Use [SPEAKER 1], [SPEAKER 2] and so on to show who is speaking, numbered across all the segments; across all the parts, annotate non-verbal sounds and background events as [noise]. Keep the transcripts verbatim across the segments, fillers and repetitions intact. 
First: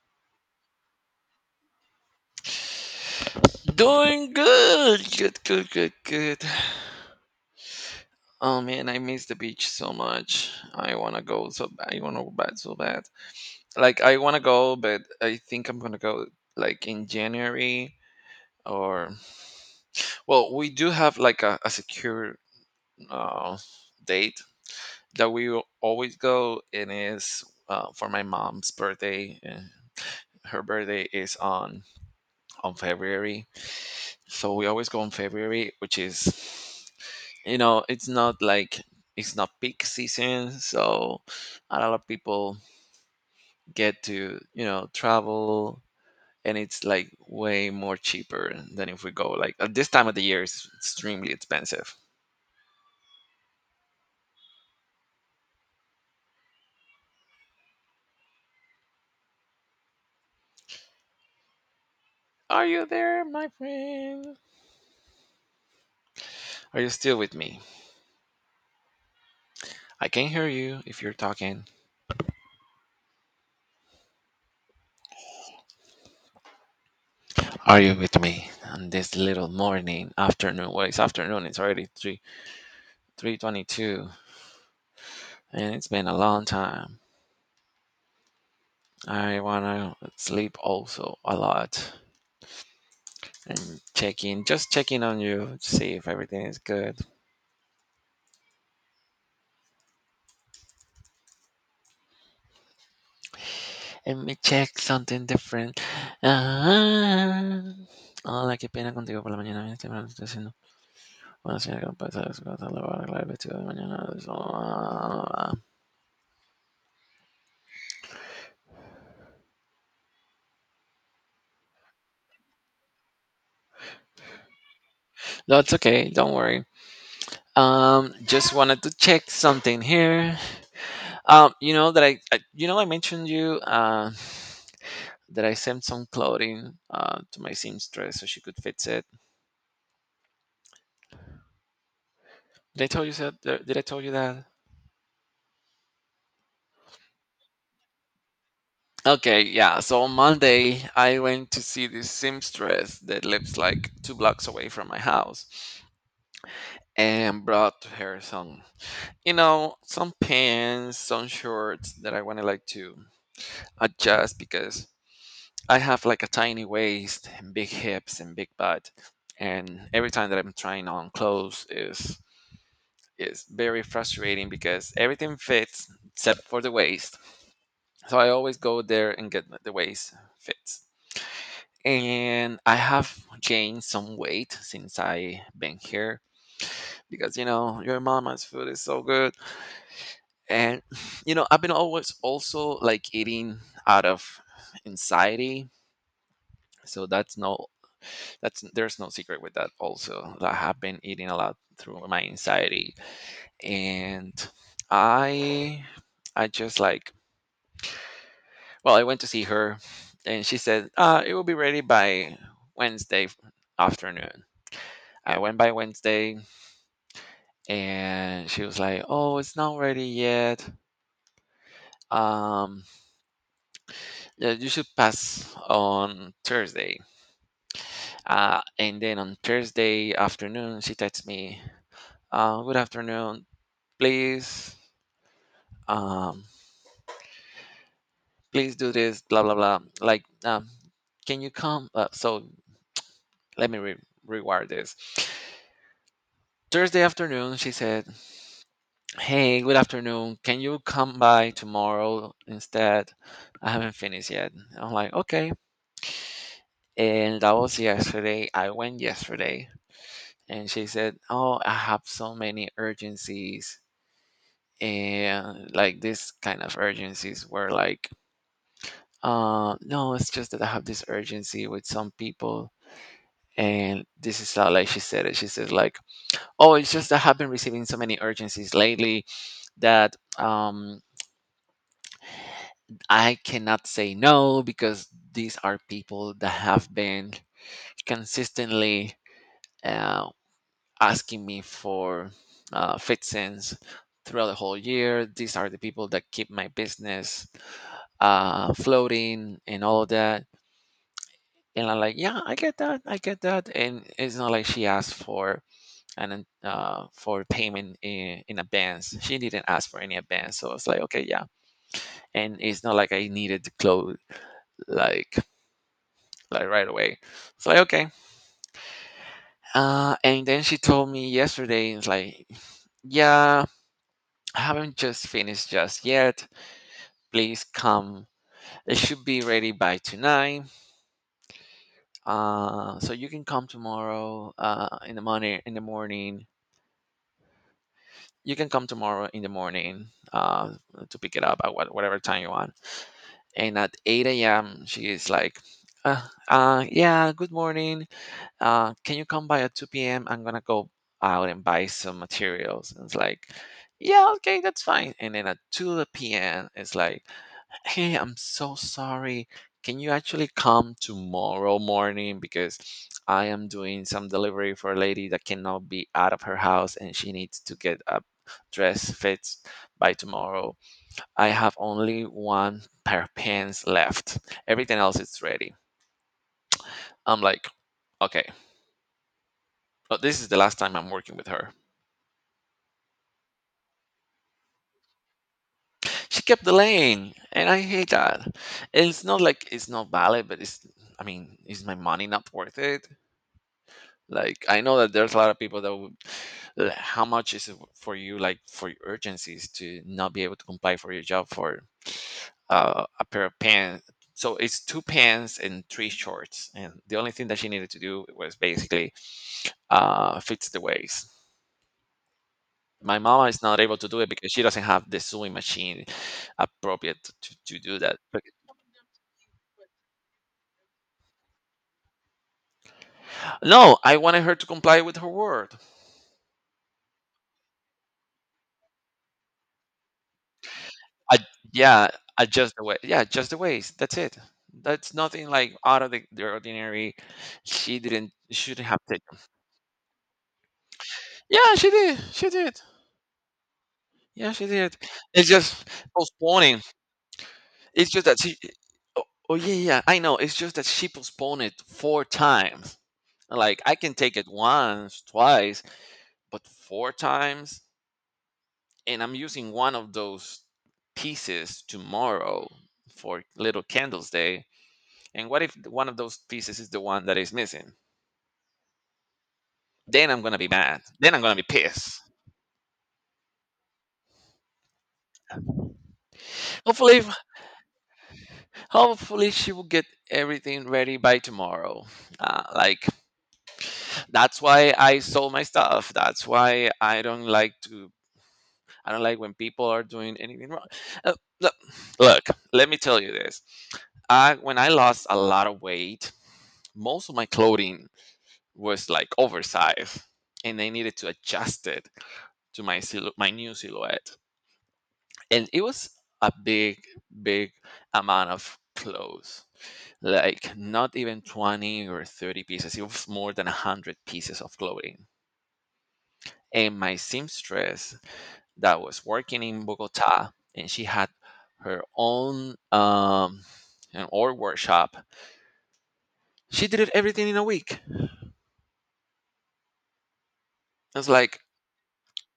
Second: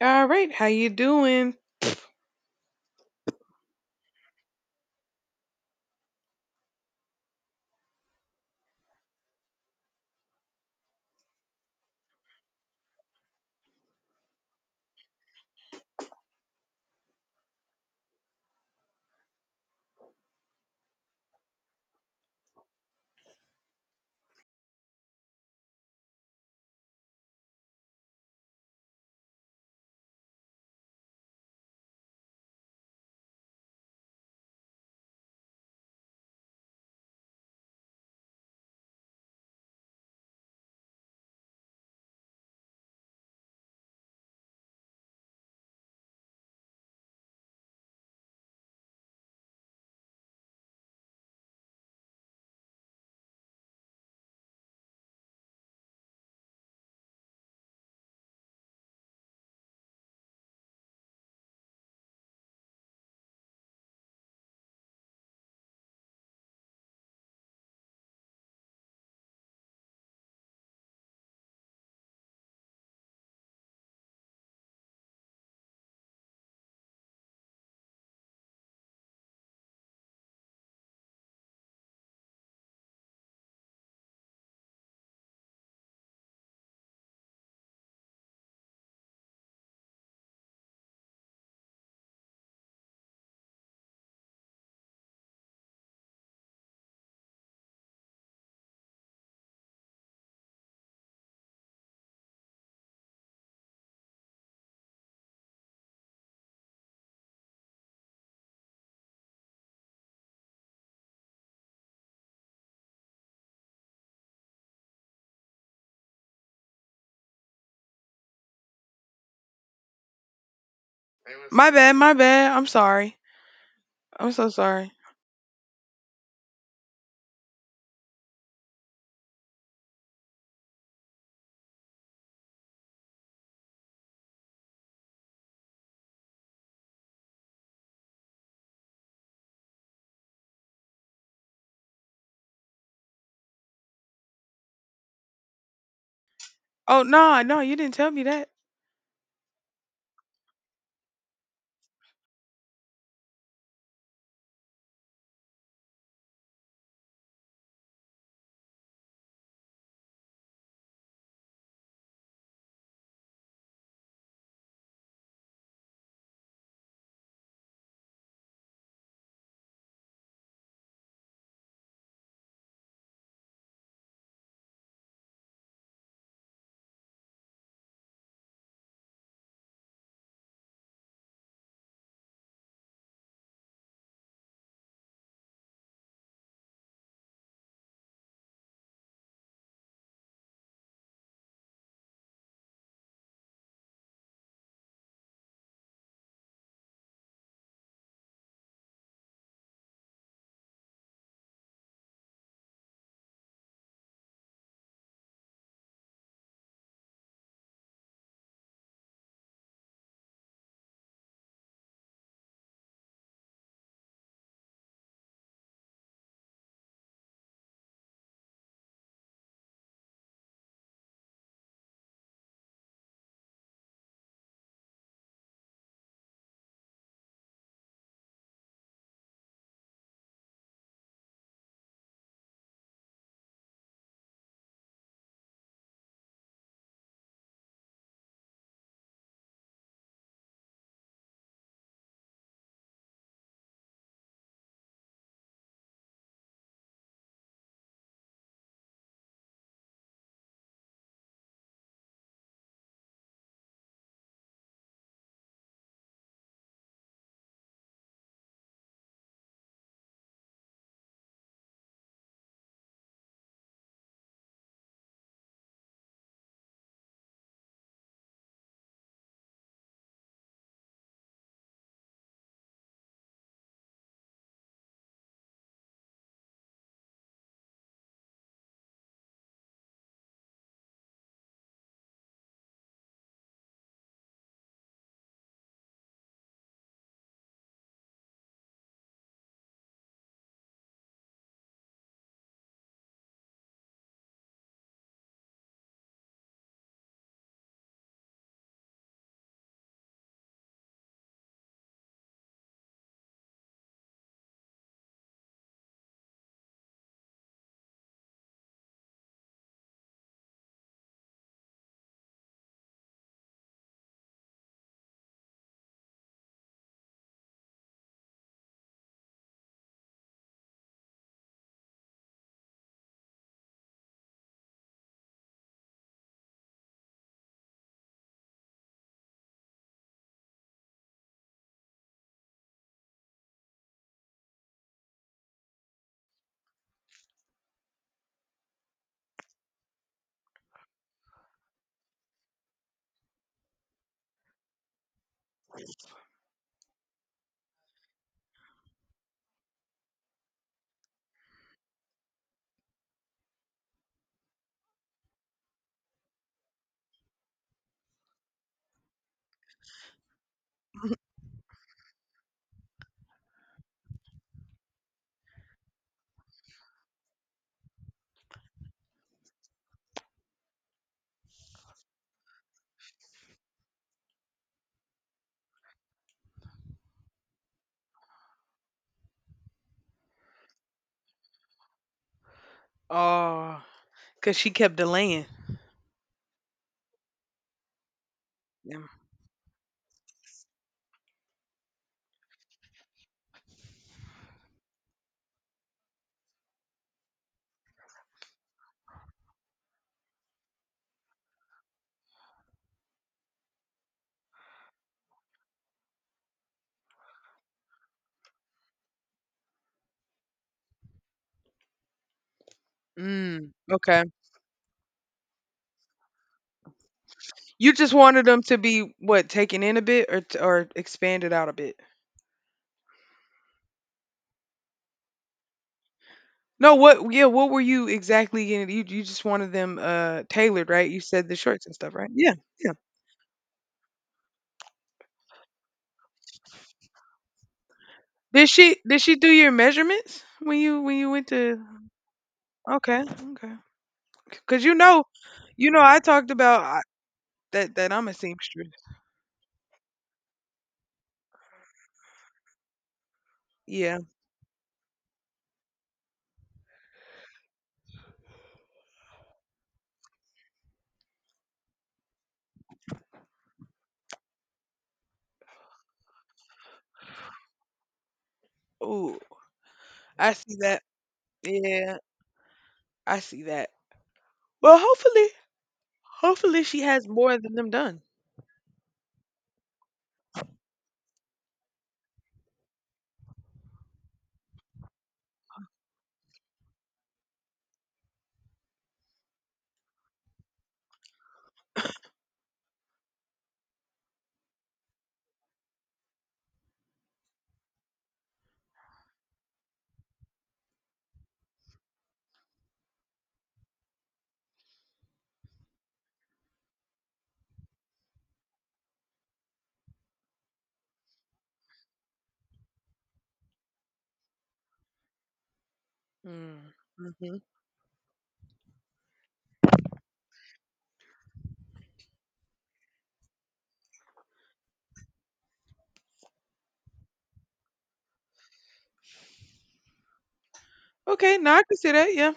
[SPEAKER 1] All right, how you doing?
[SPEAKER 2] Doing good. Good, good, good, good. Oh man, I miss the beach so much. I wanna go so b- I wanna go back so bad. Like I wanna go, but I think I'm gonna go like in January or well, we do have like a, a secure uh, date that we will always go. It is uh, for my mom's birthday. And her birthday is on on February. So we always go on February, which is, you know, it's not like it's not peak season, so a lot of people get to, you know, travel, and it's like way more cheaper than if we go like at this time of the year it's extremely expensive. Are you there, my friend? Are you still with me? I can hear you if you're talking. Are you with me on this little morning, afternoon? Well, it's afternoon. It's already three, three twenty-two. And it's been a long time. I wanna sleep also a lot, and check in, just checking on you to see if everything is good. Let me check something different. Ah. Hola, qué pena contigo por la mañana. Bien, temprano estoy haciendo. Bueno, señora, ¿cómo pasa? Es cosa, lo a arreglar el vestido de mañana. Eso.
[SPEAKER 1] My bad, my bad. I'm sorry. I'm so sorry.
[SPEAKER 2] That's okay. Don't worry. Um, just wanted to check something here. Um, you know that I, I you know, I mentioned you. Uh, that I sent some clothing uh, to my seamstress so she could fix it. Did I tell you that? Did I tell you that?
[SPEAKER 1] Oh no, no, you didn't tell me that.
[SPEAKER 2] Okay, yeah. So on Monday, I went to see this seamstress that lives like two blocks away from my house, and brought to her some, you know, some pants, some shorts that I wanted like to adjust because I have like a tiny waist and big hips and big butt. And every time that I'm trying on clothes is it's very frustrating because everything fits except for the waist. So I always go there and get the waist fits. And I have gained some weight since I been here because you know your mama's food is so good. And [laughs] you know, I've been always also like eating out of anxiety. So that's no that's there's no secret with that also. I have been eating a lot through my anxiety. And I I just like well, I went to see her, and she said, uh, "It will be ready by Wednesday afternoon." I went by Wednesday, and she was like, "Oh, it's not ready yet. Um, yeah, you should pass on Thursday." Uh, and then on Thursday afternoon, she texts me, uh, "Good afternoon, please, um, please do this, blah blah blah. Like, um, can you come?" Uh, so let me re- rewire this. Thursday afternoon, she said, hey, good afternoon. Can you come by tomorrow instead? I haven't finished yet. I'm like, okay. And that was yesterday. I went yesterday, and she said, oh, I have so many urgencies. And like this kind of urgencies were like, uh, no, it's just that I have this urgency with some people. And this is how like she said it. She said like, oh, it's just that I have been receiving so many urgencies lately that um I cannot say no because these are people that have been consistently uh, asking me for uh, fixings throughout the whole year. These are the people that keep my business uh, floating and all of that. And I'm like, yeah, I get that, I get that. And it's not like she asked for an uh, for payment in, in advance. She didn't ask for any advance, so it's like, okay, yeah. And it's not like I needed to close like like right away. It's like okay. Uh, and then she told me yesterday, it's like, yeah, I haven't just finished just yet. Please come. It should be ready by tonight. Uh, so you can come tomorrow. Uh, in the morning. In the morning. You can come tomorrow in the morning uh, to pick it up at what, whatever time you want. And at eight a m, she is like, uh, uh, yeah, good morning. uh, can you come by at two p m? I'm gonna go out and buy some materials. And it's like, yeah, okay, that's fine. And then at two p m, it's like, hey, I'm so sorry. Can you actually come
[SPEAKER 1] [laughs]
[SPEAKER 2] tomorrow morning? Because I am doing some delivery for a lady that cannot be out of her house and she needs to get a dress fit by tomorrow. I have only one pair of pants left. Everything else is ready. I'm like, okay, but this is the last time I'm working with her.
[SPEAKER 1] Oh, cause she kept delaying.
[SPEAKER 2] She kept delaying, and I hate that. And
[SPEAKER 1] Yeah.
[SPEAKER 2] it's not like it's not valid, but it's. I mean, is my money not worth it? Like, I know that there's a lot of people that would. Like, how much is it for you, like, for your urgencies to not be able to comply for your job for uh, a pair of pants? So it's two pants and three shorts, and the only thing that she needed to do was basically uh, fits the waist. My mama is
[SPEAKER 1] Mm,
[SPEAKER 2] not able to do
[SPEAKER 1] okay.
[SPEAKER 2] it because she doesn't have the sewing machine appropriate to, to
[SPEAKER 1] You
[SPEAKER 2] do
[SPEAKER 1] just
[SPEAKER 2] that.
[SPEAKER 1] wanted them to be what taken in a bit or t- or expanded out a bit.
[SPEAKER 2] No, I wanted her to comply with her word.
[SPEAKER 1] No, what? Yeah, what were you exactly getting? You you just wanted them uh tailored, right? You
[SPEAKER 2] I,
[SPEAKER 1] said the shorts and
[SPEAKER 2] yeah,
[SPEAKER 1] stuff, right? Yeah,
[SPEAKER 2] adjust the
[SPEAKER 1] yeah.
[SPEAKER 2] way. Yeah, just the ways. That's it. That's nothing like out of the, the ordinary. She didn't.
[SPEAKER 1] Did
[SPEAKER 2] Shouldn't
[SPEAKER 1] she
[SPEAKER 2] have
[SPEAKER 1] did she
[SPEAKER 2] taken.
[SPEAKER 1] do your measurements when you when you went
[SPEAKER 2] Yeah,
[SPEAKER 1] to?
[SPEAKER 2] she did. She did.
[SPEAKER 1] Okay, okay.
[SPEAKER 2] Yeah, she
[SPEAKER 1] Cause you
[SPEAKER 2] did.
[SPEAKER 1] know,
[SPEAKER 2] It's just
[SPEAKER 1] you know, I talked
[SPEAKER 2] postponing.
[SPEAKER 1] about. That
[SPEAKER 2] It's
[SPEAKER 1] that
[SPEAKER 2] just
[SPEAKER 1] I'm a
[SPEAKER 2] that she.
[SPEAKER 1] seamstress.
[SPEAKER 2] Oh, oh, yeah, yeah. I know. It's just that she postponed it four times. Like I can
[SPEAKER 1] Yeah.
[SPEAKER 2] take it once, twice, but four times. And I'm using one of those pieces tomorrow for Little Candles Day. And what if one of those pieces is the one that is missing?
[SPEAKER 1] Ooh,
[SPEAKER 2] Then I'm
[SPEAKER 1] I
[SPEAKER 2] gonna be
[SPEAKER 1] see that.
[SPEAKER 2] mad. Then I'm gonna be
[SPEAKER 1] Yeah,
[SPEAKER 2] pissed.
[SPEAKER 1] I see that. Well, hopefully, hopefully she
[SPEAKER 2] Hopefully,
[SPEAKER 1] has more than them done.
[SPEAKER 2] hopefully she will get everything ready by tomorrow. Uh, like that's why I sold my stuff. That's why I don't like to. I don't like when people are doing anything wrong. Uh, Look, look, let me tell you this. I When I lost a lot of weight, most of my clothing was like oversized and I needed to adjust it to my silhou- my new silhouette. And it was a big, big amount of clothes. Like not even twenty or thirty pieces. It was more than a hundred pieces of clothing.
[SPEAKER 1] Mm.
[SPEAKER 2] And my
[SPEAKER 1] Hmm.
[SPEAKER 2] seamstress that was working in Bogota, and she had her own um an art workshop. She did it everything in a week. I was
[SPEAKER 1] Okay,
[SPEAKER 2] like,
[SPEAKER 1] now I can see that. Yeah.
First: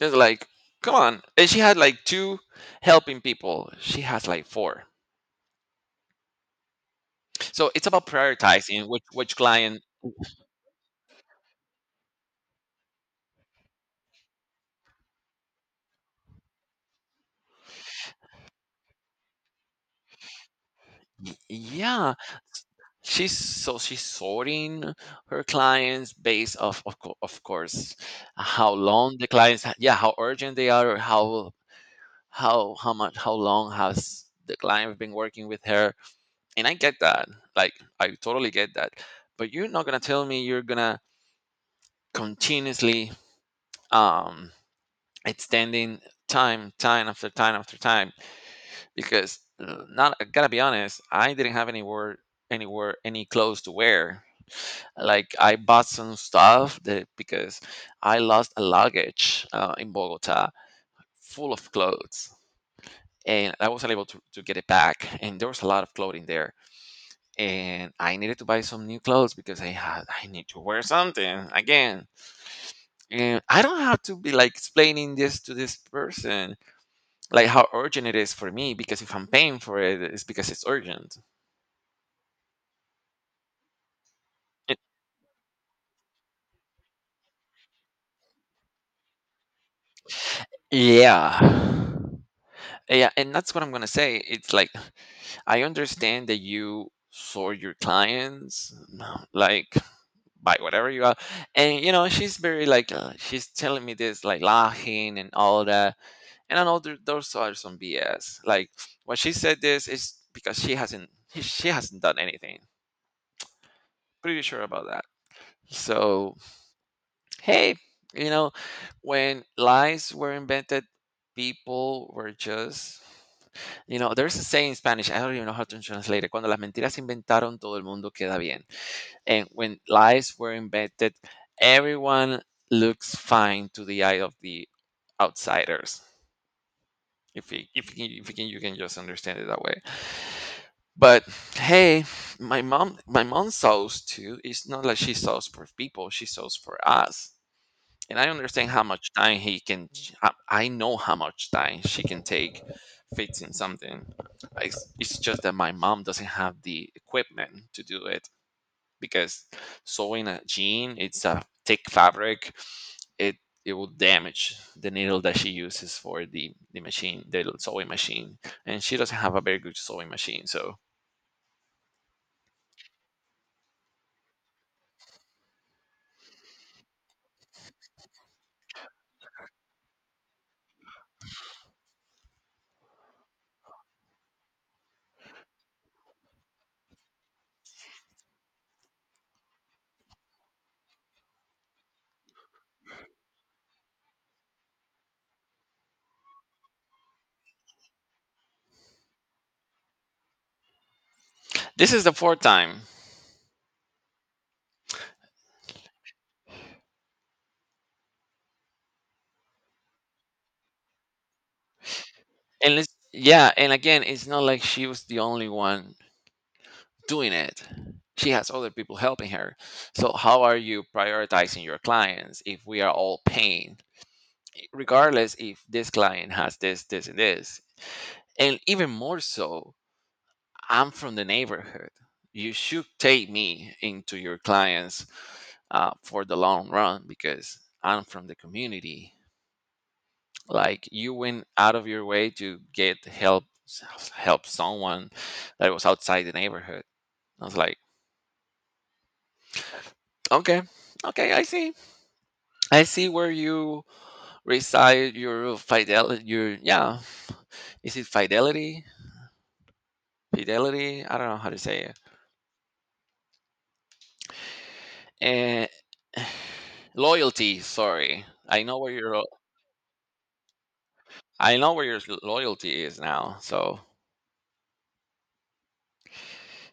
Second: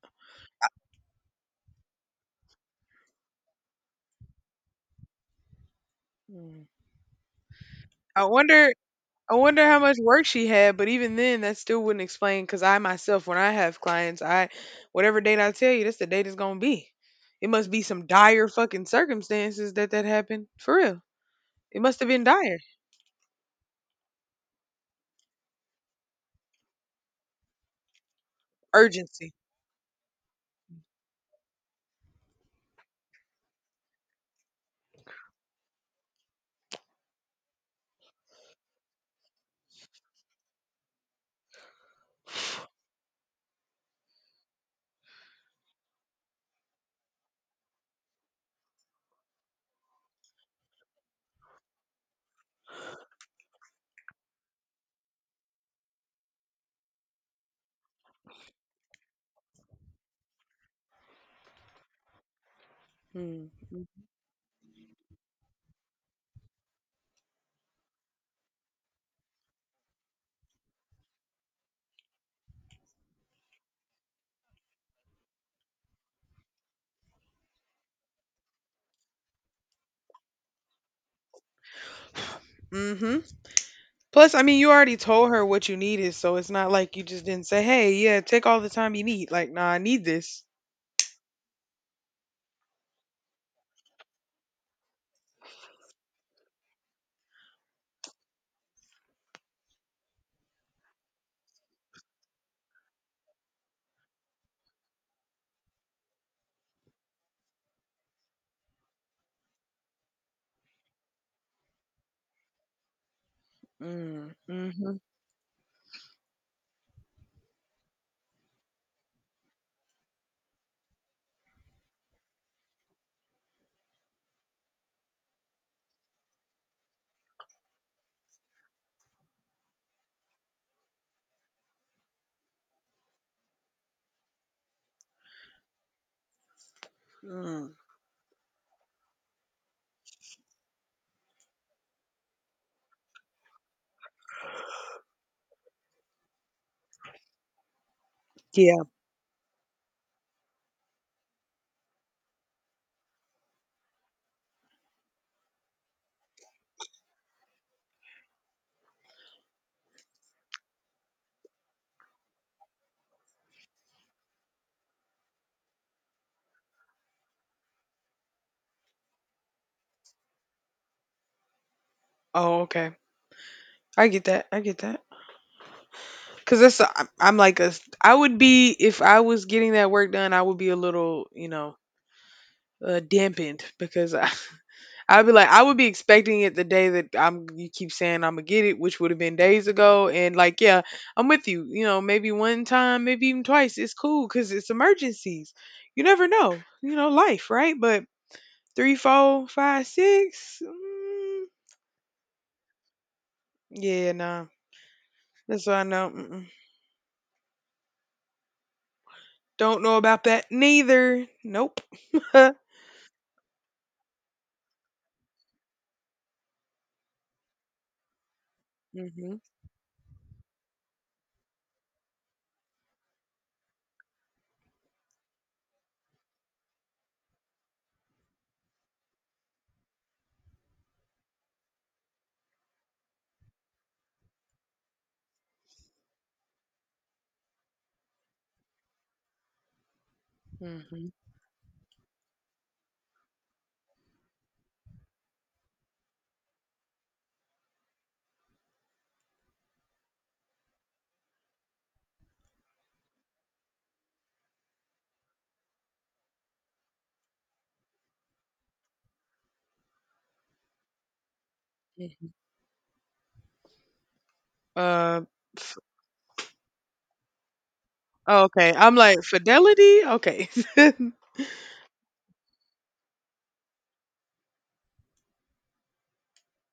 [SPEAKER 2] it's like, come on. And she had like two helping people. She has like four.
[SPEAKER 1] Mm.
[SPEAKER 2] So it's about
[SPEAKER 1] I wonder.
[SPEAKER 2] prioritizing which
[SPEAKER 1] I
[SPEAKER 2] which
[SPEAKER 1] wonder how
[SPEAKER 2] client.
[SPEAKER 1] much work she had, but even then, that still wouldn't explain. Because I myself, when I have clients, I whatever date I tell you, that's the date it's gonna be. It must be some dire fucking circumstances that that happened for real. It must have
[SPEAKER 2] Yeah,
[SPEAKER 1] been dire
[SPEAKER 2] she's so she's sorting her clients based off of co- of course, how long the
[SPEAKER 1] urgency.
[SPEAKER 2] clients ha- yeah, how urgent they are or how how how much, how long has the client been working with her, and I get that, like I totally get that, but you're not gonna tell me you're gonna continuously um extending time, time after time after time because uh, not I gotta be honest, I didn't have anywhere anywhere any clothes to wear. Like I bought some stuff that because I lost a luggage uh, in Bogota full of clothes and I wasn't
[SPEAKER 1] Mm-hmm.
[SPEAKER 2] able to, to get it back and there was a lot of clothing there and I needed to buy some new clothes because I had I need to wear something again. And I don't have to be like explaining this to this person like how urgent it is for me because if I'm paying for it it's because it's urgent.
[SPEAKER 1] Plus, I mean, you
[SPEAKER 2] It-
[SPEAKER 1] already told her what you needed, so it's not like you just didn't say, "Hey, yeah, take all the time you need." Like, "Nah, I need this."
[SPEAKER 2] yeah, yeah, and that's what I'm gonna say, it's like I understand that you sort your clients like by whatever you are, and you know she's very like uh, she's telling me this like laughing and all that, and I know there, those are some bs, like when she said this is because she hasn't, she hasn't done anything,
[SPEAKER 1] Mm,
[SPEAKER 2] pretty sure about
[SPEAKER 1] mhm,
[SPEAKER 2] that. So hey, you know, when lies were invented, people were just, you know, there's a saying in Spanish, I don't even know how to translate it. Cuando las mentiras se inventaron, todo el mundo queda bien. And when lies were invented, everyone looks fine to the eye of the outsiders. If you,
[SPEAKER 1] mm.
[SPEAKER 2] if you, if you can, you can just understand it that way. But hey, my mom, my mom sews too. It's not like she sews for people; she sews for us, and I understand
[SPEAKER 1] Yeah.
[SPEAKER 2] how much time he can. I I know how much time she can take fixing something. It's, it's just that my mom doesn't have the equipment to do it because sewing a jean, it's a thick fabric. It it will damage the needle that she uses for the the machine, the sewing machine, and she doesn't have a very good sewing machine. So
[SPEAKER 1] Oh, okay. I get that. I get that. Cause that's a I'm I'm like a s I am like ai would be if I was getting that work done, I would be a little, you know, uh, dampened because I, I'd be like, I would be expecting it the day that I'm you keep saying I'm gonna get it, which would have been days ago. And like, yeah, I'm with you. You know, maybe one time, maybe even twice. It's cool because it's emergencies. You never know. You know, life, right? But three, four, five, six. Mm,
[SPEAKER 2] this is the fourth time,
[SPEAKER 1] yeah, nah. That's what I know. Mm-mm. Don't know about that neither. Nope. [laughs] Hmm.
[SPEAKER 2] and it's, yeah, and again, it's not like she was the only one doing it. She has other people helping her. So, how are you prioritizing your clients if we are all paying, regardless if this client has this, this, and this? And even more so, I'm from the neighborhood. You should take me into your clients uh, for the long run because I'm from the community. Like
[SPEAKER 1] Hmm.
[SPEAKER 2] you went out of your way to get help help someone that was outside the neighborhood. I was like, okay, okay, I see. I see where you reside your fidelity. Your yeah, is it fidelity? Fidelity? I don't know how to say it.
[SPEAKER 1] Uh,
[SPEAKER 2] And [sighs] loyalty. Sorry,
[SPEAKER 1] oh,
[SPEAKER 2] I
[SPEAKER 1] okay.
[SPEAKER 2] know where
[SPEAKER 1] I'm like
[SPEAKER 2] your
[SPEAKER 1] fidelity. Okay. [laughs]
[SPEAKER 2] I know where your loyalty is now. So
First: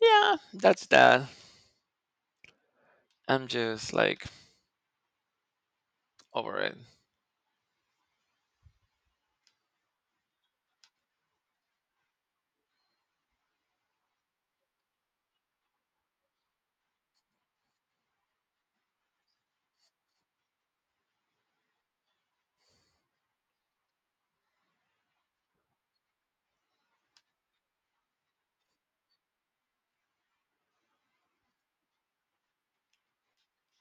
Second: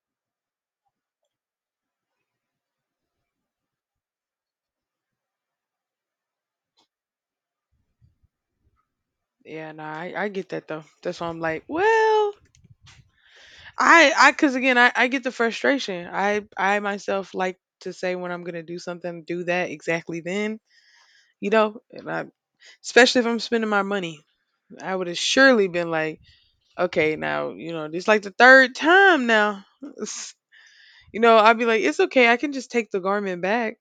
[SPEAKER 2] yeah, that's that. I'm just like over it.
[SPEAKER 1] Yeah, nah. I, I get that though. That's why I'm like, well. I I because again I, I get the frustration. I I myself like to say when I'm gonna do something, do that exactly then. You know, and I, especially if I'm spending my money, I would have surely been like, okay, now you know this like the third time now. [laughs] You know, I'd be like, it's okay, I can just take the garment back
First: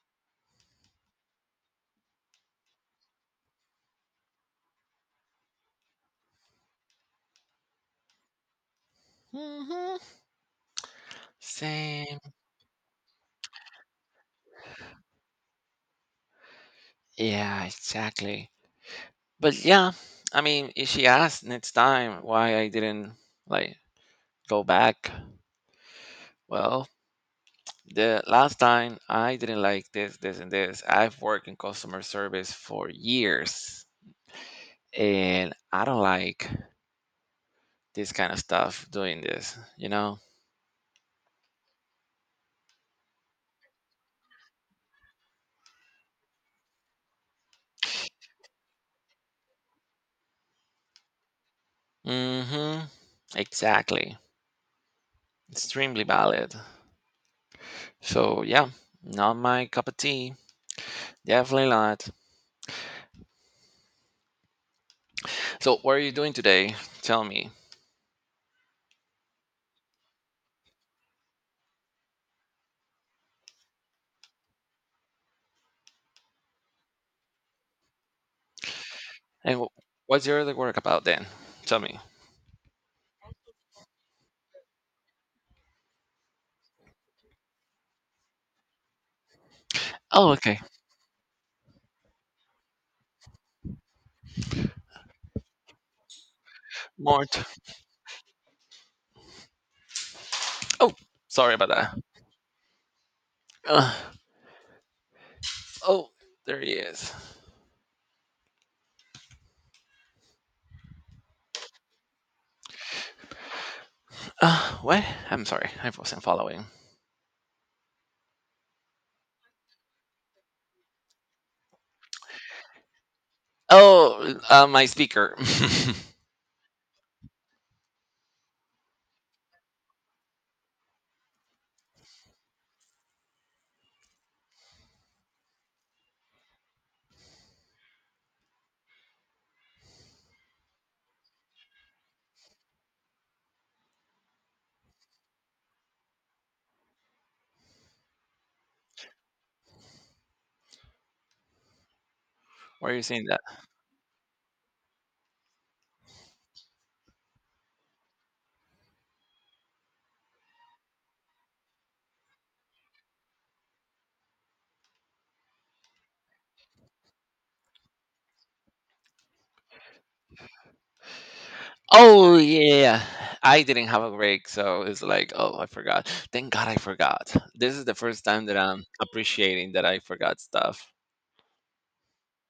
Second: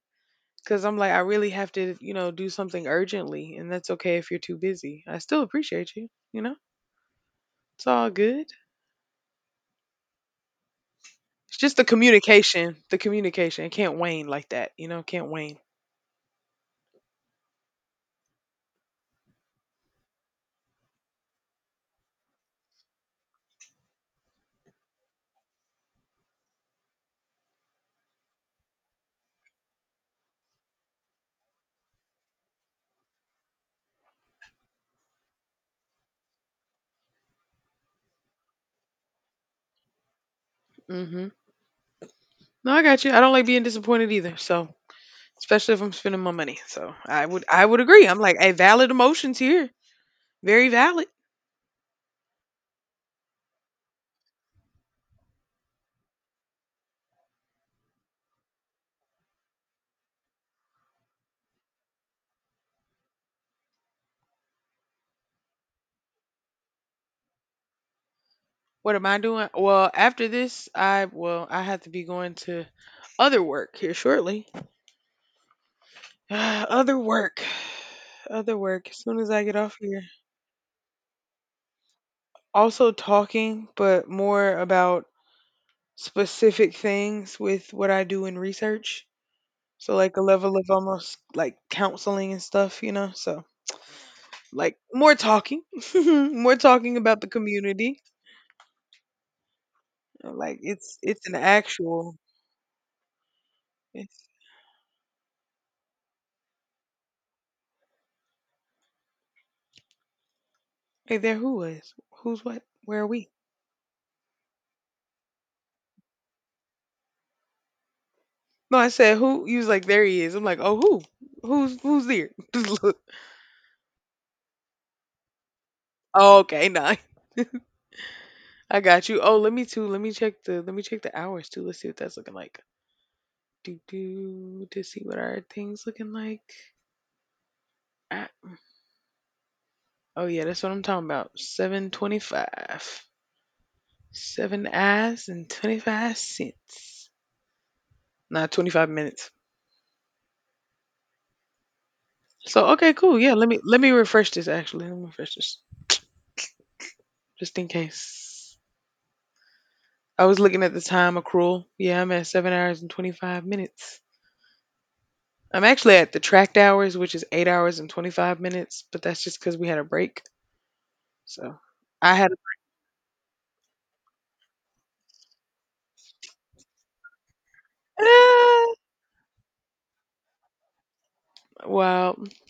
[SPEAKER 1] because I'm like, I really have to, you know, do something urgently, and that's okay if you're too busy. I still appreciate you. You know, it's all good.
[SPEAKER 2] hmm
[SPEAKER 1] It's just the
[SPEAKER 2] Same.
[SPEAKER 1] communication, the communication. It can't wane like that. You know, can't wane.
[SPEAKER 2] Yeah, exactly. But yeah, I mean, if she asked next time why I didn't like go back, well, the last time I didn't like this, this, and this. I've worked in customer service for years, and I don't like this kind of stuff doing this, you know?
[SPEAKER 1] Mhm. No, I got you. I don't like being disappointed either. So, especially if I'm spending my money. So, I would I would agree. I'm like, "Hey, valid emotions here. Very valid."
[SPEAKER 2] Mm-hmm. Exactly. Extremely valid. So, yeah, not my cup of tea. Definitely not. So, what are you doing today? Tell me.
[SPEAKER 1] What am I doing? Well, after this, I well, I have to be going to other work here shortly. [sighs] Other work. Other work as soon as I get
[SPEAKER 2] And
[SPEAKER 1] off
[SPEAKER 2] wh-
[SPEAKER 1] here.
[SPEAKER 2] what's your other work about then? Tell me.
[SPEAKER 1] Also talking, but more about specific things with what I do in research. So like a
[SPEAKER 2] Oh,
[SPEAKER 1] level
[SPEAKER 2] okay.
[SPEAKER 1] of almost like counseling and stuff, you know. So like more talking [laughs] more talking about the
[SPEAKER 2] Mort.
[SPEAKER 1] community like
[SPEAKER 2] Oh,
[SPEAKER 1] it's it's an
[SPEAKER 2] sorry about that.
[SPEAKER 1] actual
[SPEAKER 2] Ugh.
[SPEAKER 1] it's,
[SPEAKER 2] Oh, there he is.
[SPEAKER 1] hey there who is who's what where are we.
[SPEAKER 2] Uh, what? I'm sorry, I wasn't following.
[SPEAKER 1] No, I said who, he was like, "there he is," I'm like, oh who, who's who's there. [laughs] Just look.
[SPEAKER 2] Oh, uh, my speaker. [laughs]
[SPEAKER 1] Oh, okay, nah, I got you. Oh, let me too let me check the let me check the hours too, let's see what that's looking like. Do do To see what our things looking like. Ah, oh yeah, that's what I'm talking about, seven twenty-five, seven eyes and twenty-five cents. Not twenty-five minutes. So
[SPEAKER 2] Why
[SPEAKER 1] okay,
[SPEAKER 2] are you
[SPEAKER 1] cool.
[SPEAKER 2] saying
[SPEAKER 1] Yeah,
[SPEAKER 2] that?
[SPEAKER 1] let me let me refresh this actually. Let me refresh this just in case. I was looking at the time accrual. Yeah, I'm at seven hours and twenty-five minutes. I'm actually at the tracked hours, which is eight hours and twenty-five minutes, but that's just cuz we had a break. So I had
[SPEAKER 2] Oh yeah, yeah, yeah. I didn't have a break, so it's like, oh, I forgot. Thank God I forgot. This is the first time that
[SPEAKER 1] ah,
[SPEAKER 2] I'm appreciating that I forgot stuff.
[SPEAKER 1] wow. [laughs]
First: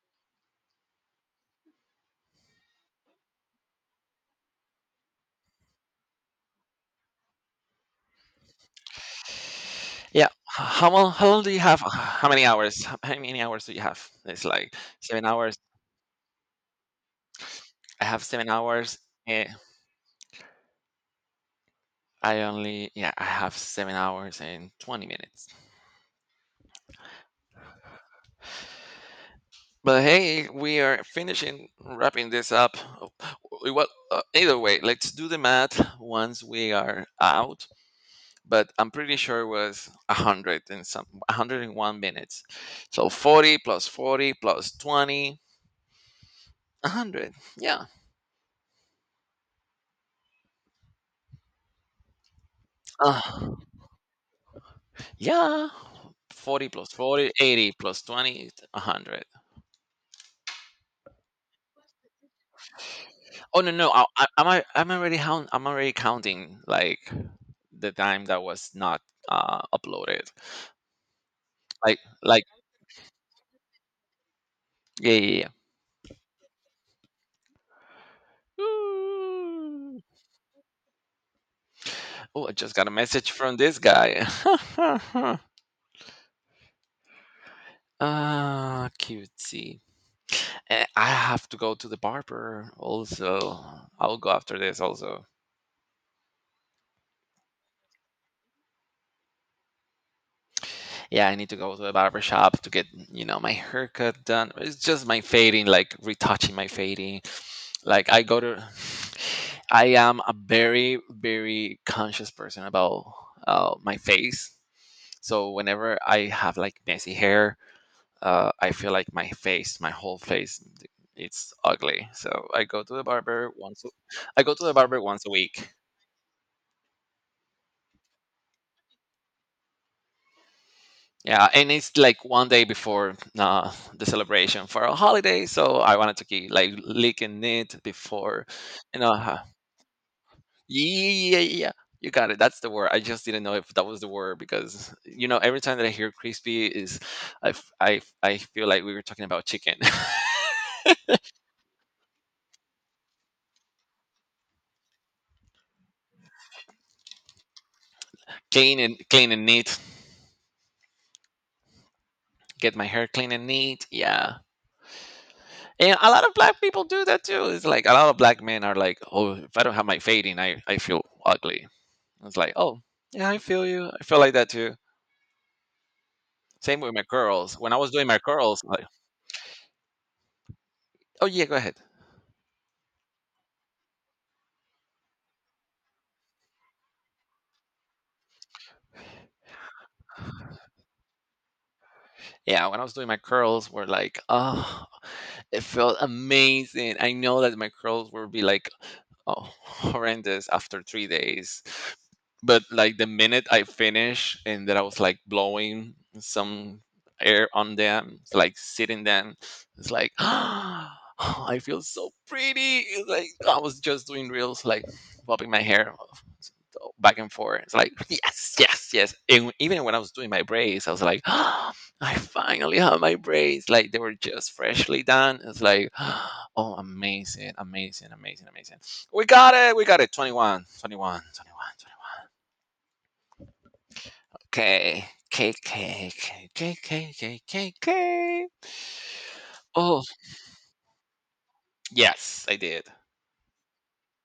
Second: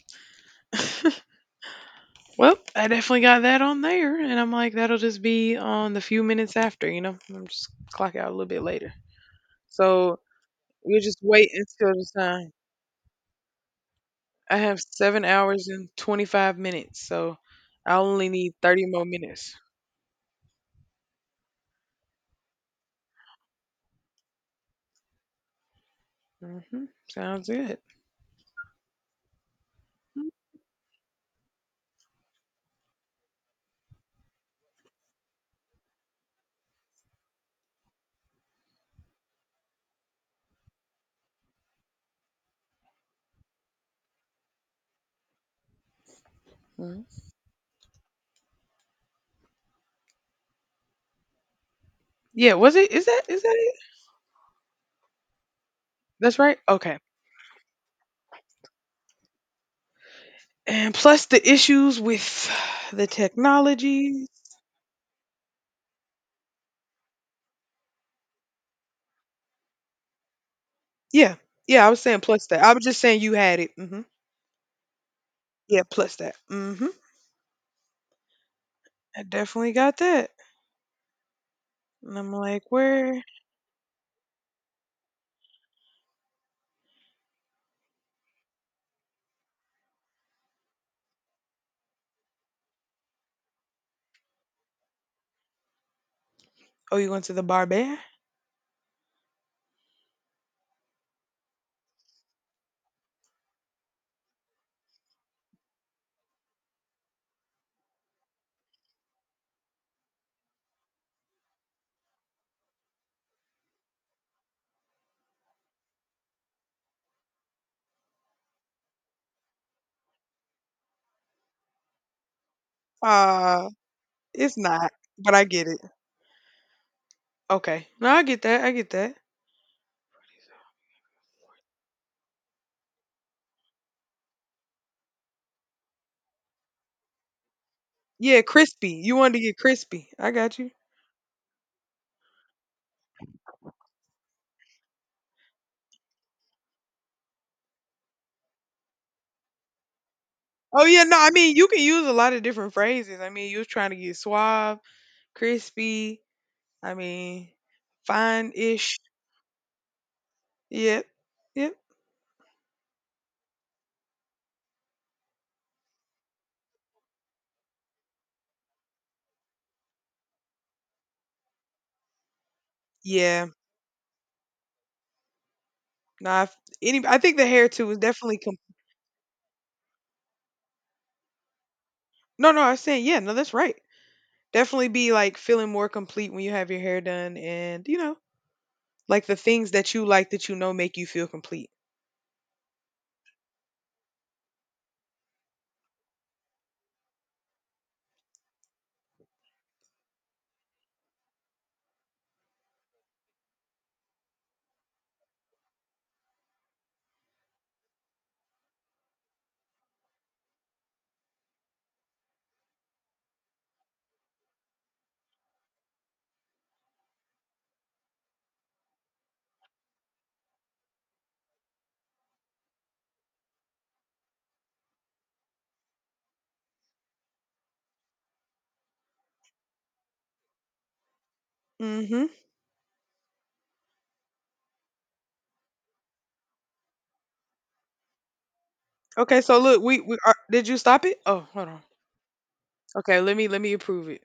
[SPEAKER 1] Well, I definitely got that on there and I'm like that'll just be on the few minutes after, you know. I'm just clock out a little bit later. So
[SPEAKER 2] Yeah. h- How
[SPEAKER 1] we'll
[SPEAKER 2] long?
[SPEAKER 1] just
[SPEAKER 2] How long
[SPEAKER 1] wait
[SPEAKER 2] do you have?
[SPEAKER 1] until the
[SPEAKER 2] How many
[SPEAKER 1] time.
[SPEAKER 2] hours? How how many hours do you have? It's
[SPEAKER 1] I
[SPEAKER 2] like
[SPEAKER 1] have seven
[SPEAKER 2] seven hours.
[SPEAKER 1] hours and twenty-five minutes, so I
[SPEAKER 2] I have
[SPEAKER 1] only
[SPEAKER 2] seven
[SPEAKER 1] need thirty
[SPEAKER 2] hours.
[SPEAKER 1] more
[SPEAKER 2] And
[SPEAKER 1] minutes.
[SPEAKER 2] I only yeah, I have seven hours and twenty minutes.
[SPEAKER 1] Hmm. Sounds good.
[SPEAKER 2] But hey, we are finishing wrapping this up. We- Well, uh, either way, let's do the math once we are out. But I'm pretty sure it was one hundred and some a hundred and one minutes. So forty plus forty plus twenty, a
[SPEAKER 1] Mhm.
[SPEAKER 2] a hundred. Yeah.
[SPEAKER 1] Yeah, was it? Is that is that
[SPEAKER 2] Uh,
[SPEAKER 1] it?
[SPEAKER 2] yeah.
[SPEAKER 1] That's right.
[SPEAKER 2] forty plus
[SPEAKER 1] Okay.
[SPEAKER 2] forty, eighty plus twenty, is a hundred.
[SPEAKER 1] And plus the issues with [sighs] the
[SPEAKER 2] Oh no, no. I, I,
[SPEAKER 1] technology.
[SPEAKER 2] I'm al- I'm already count, I'm already counting like the time that was not uh, uploaded.
[SPEAKER 1] Yeah, yeah. I
[SPEAKER 2] Like
[SPEAKER 1] was saying
[SPEAKER 2] like
[SPEAKER 1] plus that. I was just saying you had it. Hmm.
[SPEAKER 2] yeah, yeah, yeah.
[SPEAKER 1] Yeah, plus that. Hmm. I definitely got that. And I'm
[SPEAKER 2] Oh, I
[SPEAKER 1] like,
[SPEAKER 2] just got a
[SPEAKER 1] where?
[SPEAKER 2] message from this guy. [laughs] Ah, cutesy. Eh, I have to go to the barber also. I'll go after this also.
[SPEAKER 1] Oh, you went to the barber?
[SPEAKER 2] Yeah, I need to go to a barber shop to get, you know, my haircut done. It's just my fading, like retouching my fading. Like I go to [sighs] I am a very, very conscious person about uh, my face. So whenever I have like messy hair, uh, I feel like my face, my whole face, it's ugly. So I go to the barber
[SPEAKER 1] Uh,
[SPEAKER 2] once. a- I go
[SPEAKER 1] it's
[SPEAKER 2] to the
[SPEAKER 1] not.
[SPEAKER 2] barber once a
[SPEAKER 1] But I get
[SPEAKER 2] week.
[SPEAKER 1] it. Okay. No, I get that. I get that.
[SPEAKER 2] Yeah, and it's like one day before uh, the celebration for a holiday, so I wanted to keep like licking it
[SPEAKER 1] Yeah,
[SPEAKER 2] before,
[SPEAKER 1] crispy.
[SPEAKER 2] you know.
[SPEAKER 1] You wanted
[SPEAKER 2] uh,
[SPEAKER 1] to get crispy. I got you.
[SPEAKER 2] Yeah, yeah, yeah. You got it. That's the word. I just didn't know if that was the word because you know every time that I hear crispy is, I, f- I, f- I feel like we were talking about chicken. [laughs]
[SPEAKER 1] Oh yeah, no, I mean you can use a lot of different phrases. I mean, you was trying to get suave, crispy. I mean,
[SPEAKER 2] clean and
[SPEAKER 1] fine-ish.
[SPEAKER 2] clean and neat.
[SPEAKER 1] Yep, yep,
[SPEAKER 2] Get my hair clean and neat. Yeah. And a lot of black people do that too. It's like a lot of black men are like, oh, if I don't have my fading, I, I feel ugly. It's like, oh, yeah, I
[SPEAKER 1] yeah.
[SPEAKER 2] feel you. I feel like that too.
[SPEAKER 1] Nah, if
[SPEAKER 2] Same with my
[SPEAKER 1] any. I think the
[SPEAKER 2] curls.
[SPEAKER 1] hair
[SPEAKER 2] When I
[SPEAKER 1] too
[SPEAKER 2] was
[SPEAKER 1] is
[SPEAKER 2] doing my
[SPEAKER 1] definitely. Com-
[SPEAKER 2] curls, like, oh, yeah, go ahead.
[SPEAKER 1] no, no, I was saying yeah. No, that's right. Definitely be like feeling more complete when you have your hair done, and you know, like the things that you like that you know make you feel complete.
[SPEAKER 2] Yeah, when I was doing my curls, were like, oh, it felt amazing. I know that my curls would be like oh, [laughs] horrendous after three days. But like the minute I finish and that I was like blowing some air on them, like sitting them, it's like [gasps] I feel so pretty. It's like I was just doing reels, like bobbing my hair back and forth. It's like, yes, yes, yes. And even when I was doing my braids, I was like, [gasps] I finally have my braids. Like they were just freshly done. It's like, [gasps] oh, amazing, amazing, amazing, amazing. We got it. We got it. Twenty-one, twenty-one, twenty-one,
[SPEAKER 1] Mm-hmm.
[SPEAKER 2] twenty-one. Okay. K, K, K, K, K, K, K, K.
[SPEAKER 1] Okay, so look, we
[SPEAKER 2] Oh,
[SPEAKER 1] we are, did you stop it? Oh, hold on.
[SPEAKER 2] yes, I did.
[SPEAKER 1] Okay, let me let me approve it.